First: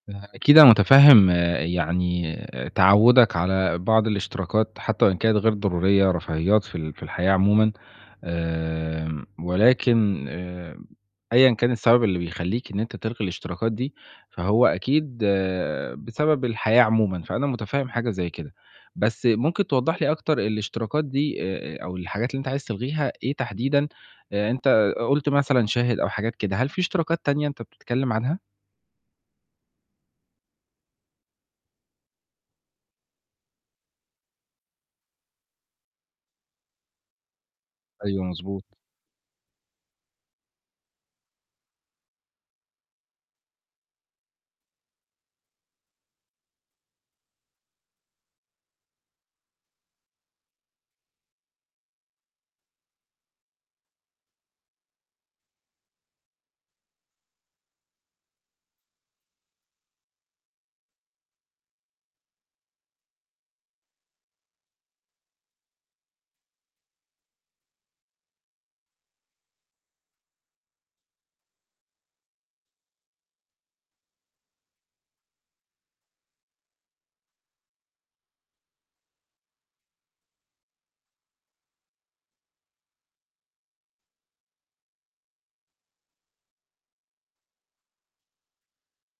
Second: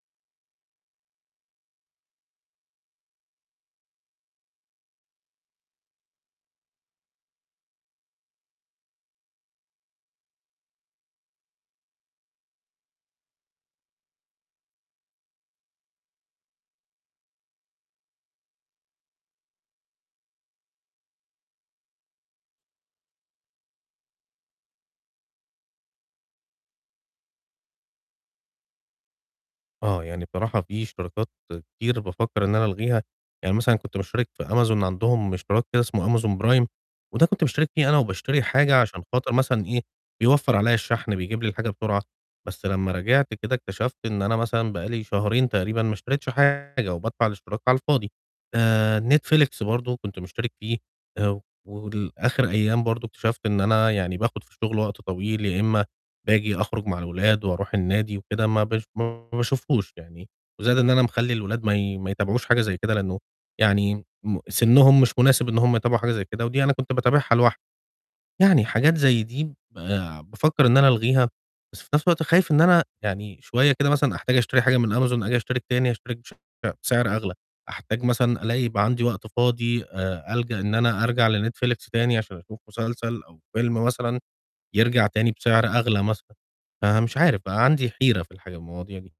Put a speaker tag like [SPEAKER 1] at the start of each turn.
[SPEAKER 1] فأكيد أنا مُتفهِّم يعني آآ تعوُّدك على بعض الاشتراكات حتّى وإن كانت غير ضرورية رفاهيات في ال في الحياة عمومًا. آمم ولكن آآ أيًا كان السبب اللي بيخلّيك إن أنت تلغي الاشتراكات دي، فهو أكيد بسبب الحياة عمومًا، فأنا مٌتفهِّم حاجة زي كده. بس ممكن توضّح لي أكتر الاشتراكات دي آآ آآ أو الحاجات اللي أنت عايز تلغيها إيه تحديدًا؟ يعني أنت آآ قُلت مثلًا شاهد أو حاجات كده، هل فيه اشتراكات تانية أنت بتتكلِّم عنها؟
[SPEAKER 2] آه، يعني بصراحة فيه اشتراكات كتير بافكَّر إن أنا ألغيها، يعني مثلًا كنت مُشترِك في Amazon عندهم اشتراك كده اسمه Amazon Prime، وده كنت مُشترِك فيه أنا
[SPEAKER 1] أيوة
[SPEAKER 2] وباشتري
[SPEAKER 1] مضبوط.
[SPEAKER 2] حاجة عشان خاطر مثلًا إيه، بيوفَّر عليّا الشَحْن، بيجيب لي الحاجة بسرعة. بس لمّا راجعت كده، اكتشفت إن أنا مثلًا بقى لي شهرين تقريبًا ما اشتريتش حاجة وبادفع الاشتراك على الفاضي. آآ Netflix برضه كنت مُشترِك فيه آآ ولآخِر أيام برضه اكتشفت إن أنا يعني باخُد في الشُغل وقت طويل يا إمّا باجي أخرُج مع الولاد وأروح النادي وكده ما بش ما باشوفهوش يعني، وزائد إن أنا مخلّي الأولاد ما ي ما يتابعوش حاجة زي كده، لإنّه يعني م سِنُّهم مش مناسب إن هم يتابعوا حاجة زي كده، ودي أنا كنت باتابعها لوحدي. يعني حاجات زي دي ب بافّكر إن أنا ألغيها، بس في نَفْس الوقت خايف إن أنا يعني شوية كده مثلًا أحتاج أشتري حاجة من Amazon آجي أشترك تاني، أشترك بشعر بسعر أغلى. أحتاج مثلًا ألاقي يبقى عندي وقت فاضي آآ ألجأ إن أنا أرجع لNetflix تاني عشان أشوف مسلسل أو فيلم مثلًا، يرجع تاني بسعر أغلى مثلًا. فمش عارف، بقى عندي حيرة في الحاجة المواضيع دي.